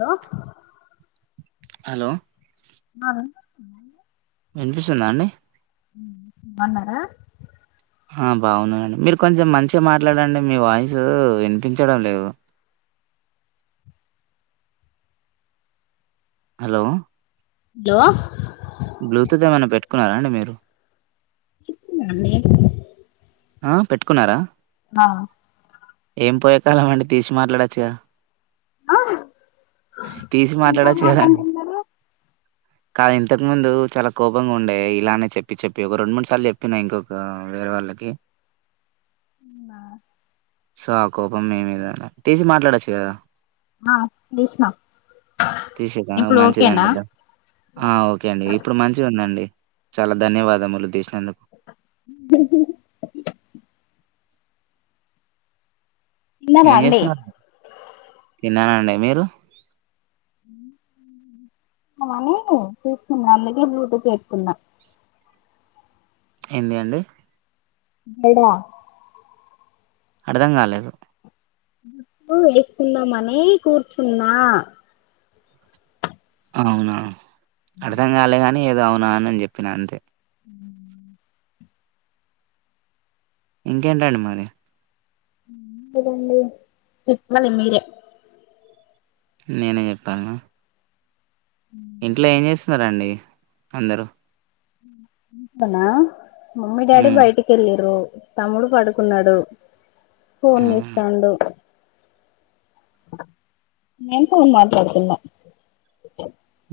Hello hello వినిపిసుందా అండి బోనరా ఆ బాగున్ననండి మీరు కొంచెం మంచిగా మాట్లాడండి మీ వాయిస్ వినిపించడం లేదు హలో హలో బ్లూతూత్ ఏమన్నా పెట్టుకున్నారా అండి మీరు పెట్టుకున్న అండి ఆ పెట్టుకున్నారా ఆ ఏం పోయే కలమండి తీసి మాట్లాడొచ్చుగా తీసి ఇంకా మాట్లాడాచ్చు కదండి మాట్లాడుతున్నారు కాదు ఇంతకు ముందు చాలా కోపంగా ఉండేయి ఇలానే చెప్పి చెప్పి ఒక రెండు మూడు సార్లు చెప్పిన ఇంకొక వేరే వాళ్ళకి అవునా సో ఆ కోపం మీ మిద తీసి మాట్లాడొచ్చు కదా అ తీసిన తీసాక ఇప్పుడు ఓకేనా మంచిదండి ద- ఆ ఓకే అండి ఇప్పుడు మంచి ఉందండి చాలా ధన్యవాదములు తీసి [unintelligible] తిన్నారా ఏం అండి చేస్తున్నారు తిన్నానండి మీరు అని చూస్తూ ఉన్నా అందుకే బ్లూటూత్ పెట్టుకున్నా ఏంది అండి గడా అర్థం కాలేదు జుట్టు ఓలికున్నామనీ కూర్చున్నా అవునా అర్ధం కాలే గాని ఏదో అవునా అని చెప్పిన అంతే ఇంకేంటండి మరి కదండీ చెప్పాలి మీరే నేనే చెప్పాలా ఇంట్లో ఏం చేస్తున్నారా అండి అందరూ ఇంట్లోనా మమ్మీ డాడి హ్మ్ బయటికి వెళ్లిరు తమ్ముడు పడుకున్నాడు ఫోన్ అవునా చూస్తాండు నేను ఫోన్ మాట్లాతున్నా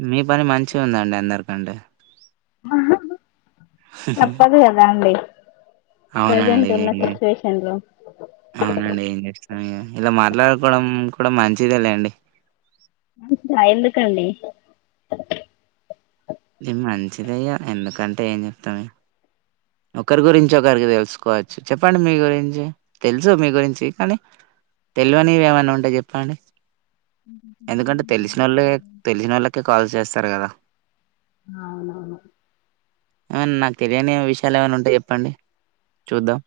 మీ పని మంచి ఉందండి అందరికంటే తప్పదు కదా అండి ప్రజెంట్ అవునండి ఉన్న సిచ్యువేషన్ లో అవునండి ఏం చేస్తాం ఇలా మాట్లాడుకోవడం కూడా మంచిదే లేండి ఆ ఎందుకండి ఇది మంచిదయ్యా ఎందుకంటే ఏం చెప్తాం ఇగ ఒకరి గురించి ఒకరికి తెలుసుకోవచ్చు చెప్పండి మీ గురించి తెలుసు మీ గురించి కానీ తెలువనివిఏమన్నా ఉంటే చెప్పండి ఎందుకంటే తెలిసినొలే తెలియనోళ్ళకి కాల్ చేస్తారు కదా అవునవును ఆ నాకు తెలియని విషయాలు ఏమన్నా అంటే చెప్పండి చూద్దాం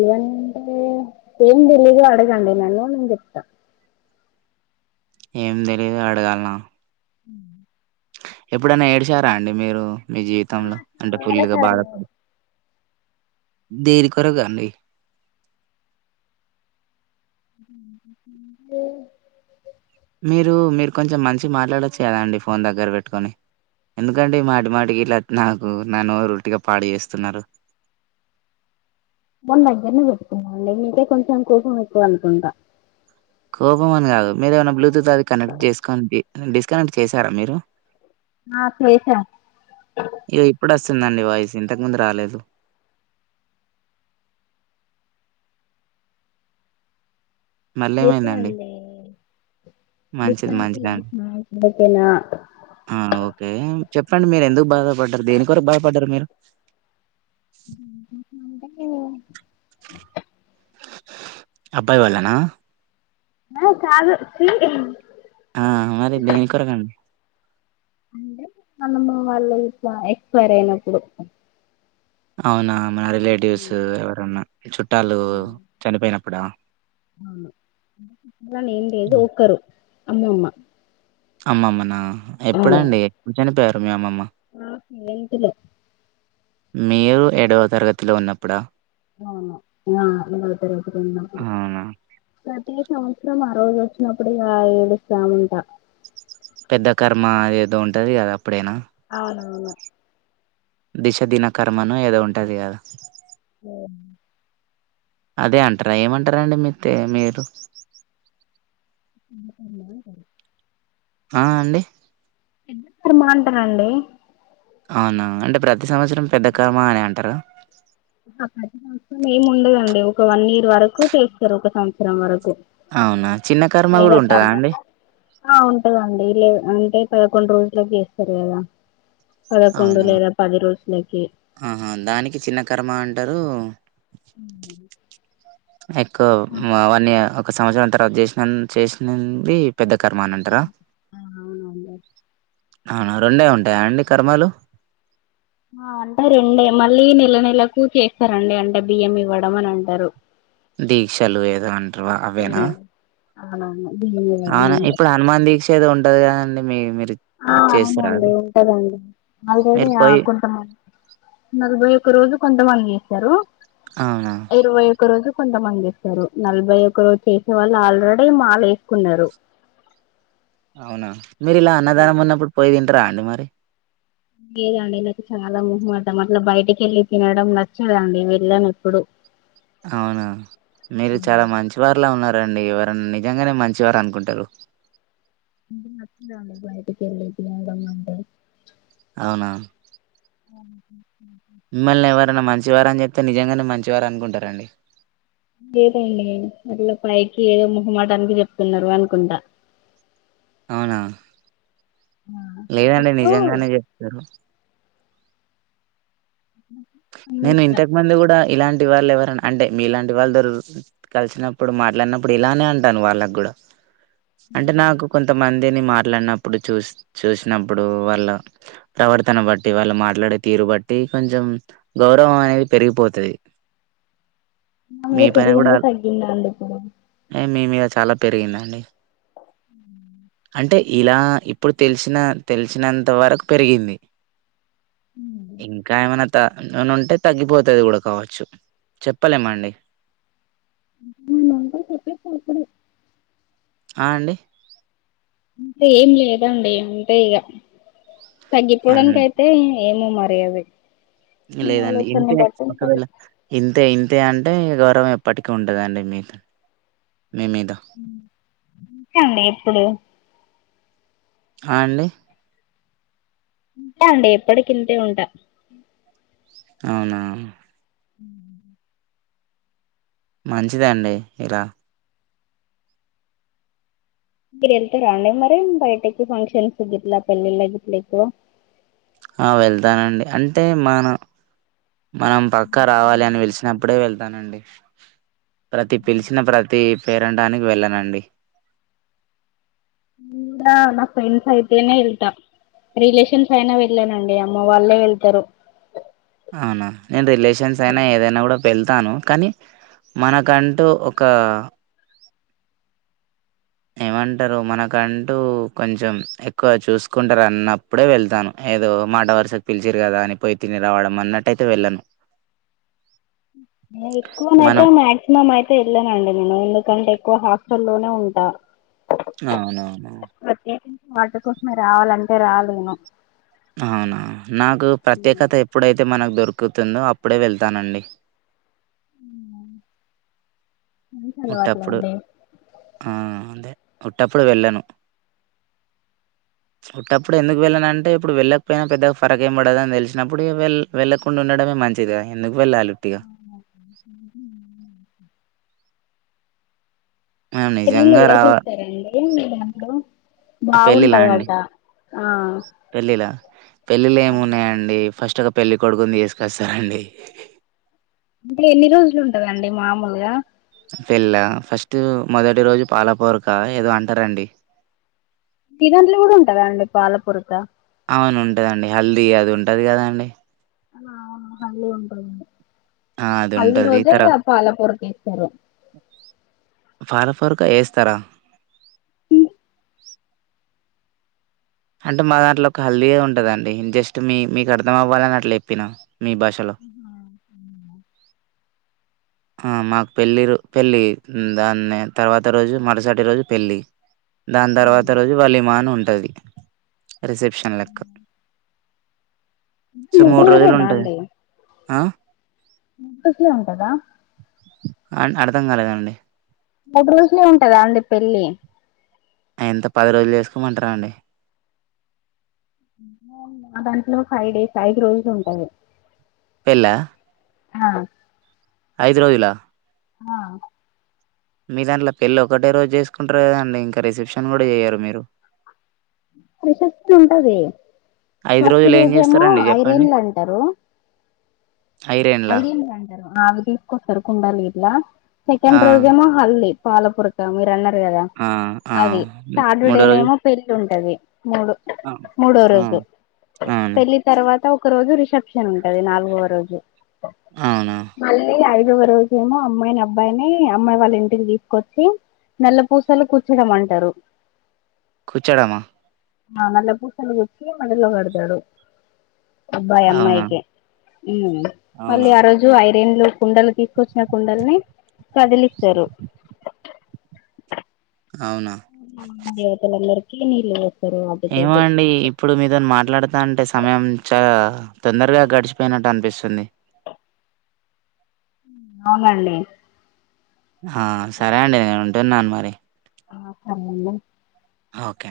ఏవంటే ఏం తెలిదు అడగాండి నన్ను నేనుచెప్తా ఏం తెలీదు అడగాలనా ఎప్పుడైనా ఏడ్చారా అండి మీరు మీ జీవితంలో అంటే చాలా ఫుల్గా బాధప సార్లు దేనికొరకండి మీరు మీరు కొంచెం మంచిగా మాట్లాడొచ్చు కదా అండి ఫోన్ దగ్గర పెట్టుకొని ఎందుకండీ మాటి మాటికి ఇట్లా నాకు నా నోరు ఉట్టిగా పాడు చేస్తున్నారు ఫోనుదగ్గరనే పెట్టుకున్నా మీకే కొంచెం కోపం ఎక్కువ అనుకుంట కోపం అని కాదు మీర ఏమైనా బ్లూటూత్ అది కనెక్ట్ చేసుకొని డిస్కనెక్ట్ చేశారా మీరు ఆ చేసా ఇ ఇప్పుడు వస్తుందండి వాయిస్ ఇంత ఇంతకు ముందు రాలేదు మళ్ళీ లేస్తే ఏమైందండి అండీ మంచిది మంచిగా ఓకేనా ఆ ఓకే చెప్పండి మీరు ఎందుకు బాధపడ్డారు దేని కొరకు బాధపడ్డారు మీరు [unintelligible] అబ్బాయి వలన ఆహా కాదు చీ ఆ! మరి దేని కొరకండి? అమ్మమ్మ వాళ్ళు ఇట్లా ఎక్స్పైైర్ అయినప్పుడు అవునా మరిలేటివ్స్ ఎవరన్నా చుట్టాలు చనిపోయినప్పుడా అట్లని ఏం లేదు హ్మ్. ఒకరు అమ్మమ్మ అమ్మమ్మనా ఎప్పుడండి ఎప్పుడు చనిపోయారు మీ అమ్మమ్మ ఆ ఎయిత్ లో మీరు ఏడవ తరగతిలో ఉన్నప్పుడా అవును ఆ ఏడో తరగతిలో ఉన్నప్పుడు అవునా! రోజు వచ్చినప్పుడు ఇగ ఏడుస్తా ఉంటా పెద్ద కర్మ ఏదో ఉంటది కదా అవునవును దిశ దిన కర్మను ఏదో ఉంటది కదా ఓ అదే అంటారా ఏమంటారా అండి మీతే మీరు [unintelligible] ఆ అండి ఇద్దరు బా అంటారండి అవునా అంటే ప్రతి సంవత్సరం పెద్ద కర్మ అనే అంటార ప్రతి సంవత్సరం ఏం ఉండదండి ఒక వన్ ఇయర్ వరకు చేస్తారు ఒక సంవత్సరం వరకు అవునా! చిన్న కర్మ ఇగ గూడా ఉంటదా తర్వాత అండి? ఆ ఉంటదండి లే అంటే పదకొండు రోజులకు చేస్తారు కదా పదకొండు అవునా లేదా పది రోజులకి ఆహా దానికి చిన్న కర్మ అంటారు ఓహ ఎక్కువవన్నీ ఒక సంవత్సరం తర్వాత చేసిన చేసినంది పెద్ద కర్మా అని అంటార అంతేనా? ఆ అవునండి అవును రెండే ఉంటాయా అండి కర్మలు ఆ అంటే రేడే మళ్ళీ నెల నెలకు చేస్తారండి అంటే బియ్యం ఇవ్వడం అని అంటారు దీక్షలు ఏదో అంటారువ అవేనా ఉమ్ అవునవును బియ్యం ఇవ్వడం అవునా అన్నారు ఇప్పుడు హనుమాన్ దీక్ష ఎదో ఉంటది కదండి మీ మీరు ఆ చేస్తారా అవునండి అది ఉంటదండి ఆల్రెడీ మీరు పోయి ఆకుంటున్నాను నలభై ఒక రోజు కొంత మంది చేస్తారు అవునా ఇరవై ఒక రోజు కొంతమంది చేస్తారు నలభై ఒక రోజు చేసే వాళ్ళు ఆల్రెడీ మాల ఏసుకునారు అవునా మీరి ఇలా అన్నదానం ఉన్నప్పుడు పోయి తింటార అండి మరి లేదండి నాకు చాలా మహం మఠం అట్లా బయటికిెళ్ళి తినడం నచ్చదండి వెళ్ళాను ఎప్పుడు అవును మీరు చాలా మంచి వర్లా ఉన్నారు ఎవరండి ఎవర నిజంగానే మంచివారు అనుకుంటారు ఇ మంచిాల భయతే కేరళీకిడం కంట [unintelligible] అవునా అ మిమ్మల్ని మంచివారు అని చెప్తే నిజంగానే మంచివార అనుకుంటారండి లేదండి మళ్ీ పైకి ఏదో ముహమాటానికి చెప్తున్నారు అనుకుంటా అవునా ఆ, లేదండి అప్పుడప్పుడు నిజంగానే చెప్తారు నేను అమ్మేస్తా ఇంతకు మంది కూడా ఇలాంటి లాంటి వాళ్ళు ఎవర అంటే మీ ఇలాంటి వాళ్ళు కలిసినప్పుడు మాట్లాడినప్పుడు ఇలానే అంటాను వాళ్ళకు కూడా అంటే నాకు కొంతమంది దేని మాట్లాడినప్పుడు చూ చూసినప్పుడు వాళ్ళ ప్రవర్తన బట్టి వాళ్ళు మాట్లాడే తీరు బట్టి కొంచెం గౌరవం అనేది పెరిగిపోతుది నా మీద పెరిగిందా తగ్గిందా అండి ఇప్పుడు ఏ మీ మీద చాలా పెరిగిందండి అంటే ఇలా ఇప్పుడు తెలిసిన తెలిసినంత వరకు పెరిగింది ఇంకా ఏమన్నా త ఉంటే తగ్గిపోతుంది కూడా కావచ్చు చెప్పలేమ అండి [inaudible] ఆ అండి అంటే ఏం లేదండి అంతే ఇక అన్ తగ్గిపోవడానికి అయితే ఏమో మరి అది మీ లేదండి ఆలోచనని ఇంతే బట్టి ఉంటది ఒకవేళ ఇంతే ఇ అ అంటే గౌరవం ఎప్పటికి ఉంటదండి మీ మీద. ఇంతే అండి ఎప్పుడు అ అండి ఇంతే అండి ఎప్పటి కింతే ఉంటా అవునా ఉ మంచిదండి ఇలా మీరు వెళ్తారా అండి మరి బయటకి ఫంక్షన్లకి గిట్ల పెళ్ళిళ్ళకి గిట్ల ఎక్కువ ఆ వెళ్తానండి అంటే మన మనం పక్క నేను రావాలి అని పిలిసినప్పుడే వెళ్తానండి ప్రతి పిలిచిన ప్రతి పేరంటానికి వెళ్ళనండి ఇడా నా ఫ్రెండ్స్ అయితేనే ఎల్తా రిలేషన్స్ అయినా వెళ్ళానండి అమ్మ వాళ్ళే వెళ్తారు అవునా నేను రిలేషన్స్ అయినా ఏదైనా కూడా వెళ్తాను కానీ మనకంటూ ఒక ఏమంటారు మనకంటూ కొంచెం ఎక్కువ చూసుకుంటారు అన్నప్పుడే వెళ్తాను ఏదో మాట వరుసకు పిలిచరు కదా అని పోయి తిని రావడం అన్నటైతే వెళ్ళను ఎక్కువనైతే మనం మాక్సిమం అయితే వెళ్ళానండి నేను ఎందుకంటే ఎక్కువ హాస్టల్లో లో ఉంటా అవునవును ప్రత్యేకించి వాటి కోసమే రావాలంటే రాలేను అవునా నాకు ప్రత్యేకత ఎప్పుడైతే మనకు దొరుకుం ఎక్కుతుందో అప్పుడే వెళ్తానండి అ ఉటప్పుడు అదే ఉటప్పుడు వెళ్ళాను ఉత్తపుడు ఎందుకు వెళ్ళన అంటే ఇప్పుడు వెళ్ళకపోయినా పెద్దగా ఫరక ఏం పడదు అని తెలిసినప్పుడు వెళ్ వెళ్ళకుండా ఉండడం మే మంచిది మనం పెళ్ళిళ్ళ నిజంగా ఎలా రావ చేస్తారండి మీ దాంట్లో పెళ్ళిలా అండి? బాగుంటదట ఆ పెళ్ళిళ్ళ ఏమున్నాయండి ఫస్ట్ ఒక పెళ్ళి కొడుకుని తీసుకొస్తారండి అంటే ఎన్ని రోజులు ఉంటాదండి మామూలుగా పెళ్లా ఫస్ట్ మొదటి రోజు పాలపూరక ఏదో అంటారండి తినట్లు కూడా ఉంటదండి పాలపొరత అవును ఉంటుదండి హల్దీ అది ఉంటంది కదండి అ అళ ఉంటంది ఆ! అది హల్ది ఉంటది. రోజే తర ఇక పాలపుర తీస్తారు పాలపూరక వేస్తారా అంటే మా దాంట్లో ఒక హల్దీగా ఉంటదండి జస్ట్ మీ మీకు అర్థం అవ్వాలని అట్లా చెప్పినాం మీ భాషలో [unintelligible] ఆ మాకు పెళ్ళి పెళ్ళి దాన్ని తర్వాత రోజు మరుసటి రోజు పెళ్ళి దాని తర్వాత రోజు వలి మాన్ ఉంటది రిసెప్షన్ లెక్క [unintelligible] సో మూడు రోజులు రోజులేనా ఉంటాయి అండి ఆ మూడు రోజులే ఉంటదా అర్థం కాలేదు అండి మూడు రోజులు ఉంటదా అండి పెళ్లి ఎంత పది రోజులు చేసుకోమంటార అండి నా దాంట్లో ఫైవ్ డేస్ ఐదు రోజులు ఉంటాయి పెళ్ళ ఆ ఐదు రోజులా హా మీ దాంట్లో పెళ్లి ఒకటే రోజు చేసుకుంటారు కదండి ఇంకా రిసెప్షన్ కూడా చేయ్యరు మీరు రిసెప్షన్ ఉంటది ఐదు ఫస్ట్ రోజులు ఏం రోజేమో చేస్తరండి చెప్పండి. ఐరేన్లు అంటారు ఐరేన్లా ఐదం అంటారు సుకొస్తారు కుండాల ఇట్లా ఆ సెకండ్ రోజేమో హల్ది పాలపురక మీరు అన్నారు కదా ఆ ఆ అది హ్మ్. థర్డ్ డే మూడో రోజు పెళ్ళి ఉంటది మూడు ఆ మూడో ఆ! రోజు అవును పెళ్ళి తర్వాత ఒక రోజు రిసెప్షన్ రిసెప్షన్ ఉంటది నాలుగో రోజు ఆ అవునా ఒక రోజే ఏమో అమ్మాయిని అబ్బాయిని అమ్మాయి వాళ్ళ ఇంటికి తీసుకొచ్చి నల్ల పూసలు గుర్చడం అంటారు కుచడమా నల్లపూసలు గుర్చీ మెడలో పెడతావ్ అబ్బాయి అవునా అమ్మాయికి ఉమ్ అవునా మళ్ళీ ఆ రోజు ఐరేన్లో కుండలు తీసు కూచిన కుండల్ని కదిలిస్తారు అవునా లోపల అందరికీ నీళ్లు పో ఏమొ అండి ఇప్పుడు మీతోని మాట్లాడుతాంటే సమయం చాలా తొందరగా గడిచిపోయినట్టు అనిపిస్తుంది. అవునండి ఆ సరే అండి నేను ఉంటున్నాను మరి ఆ సరే అండి ఓకే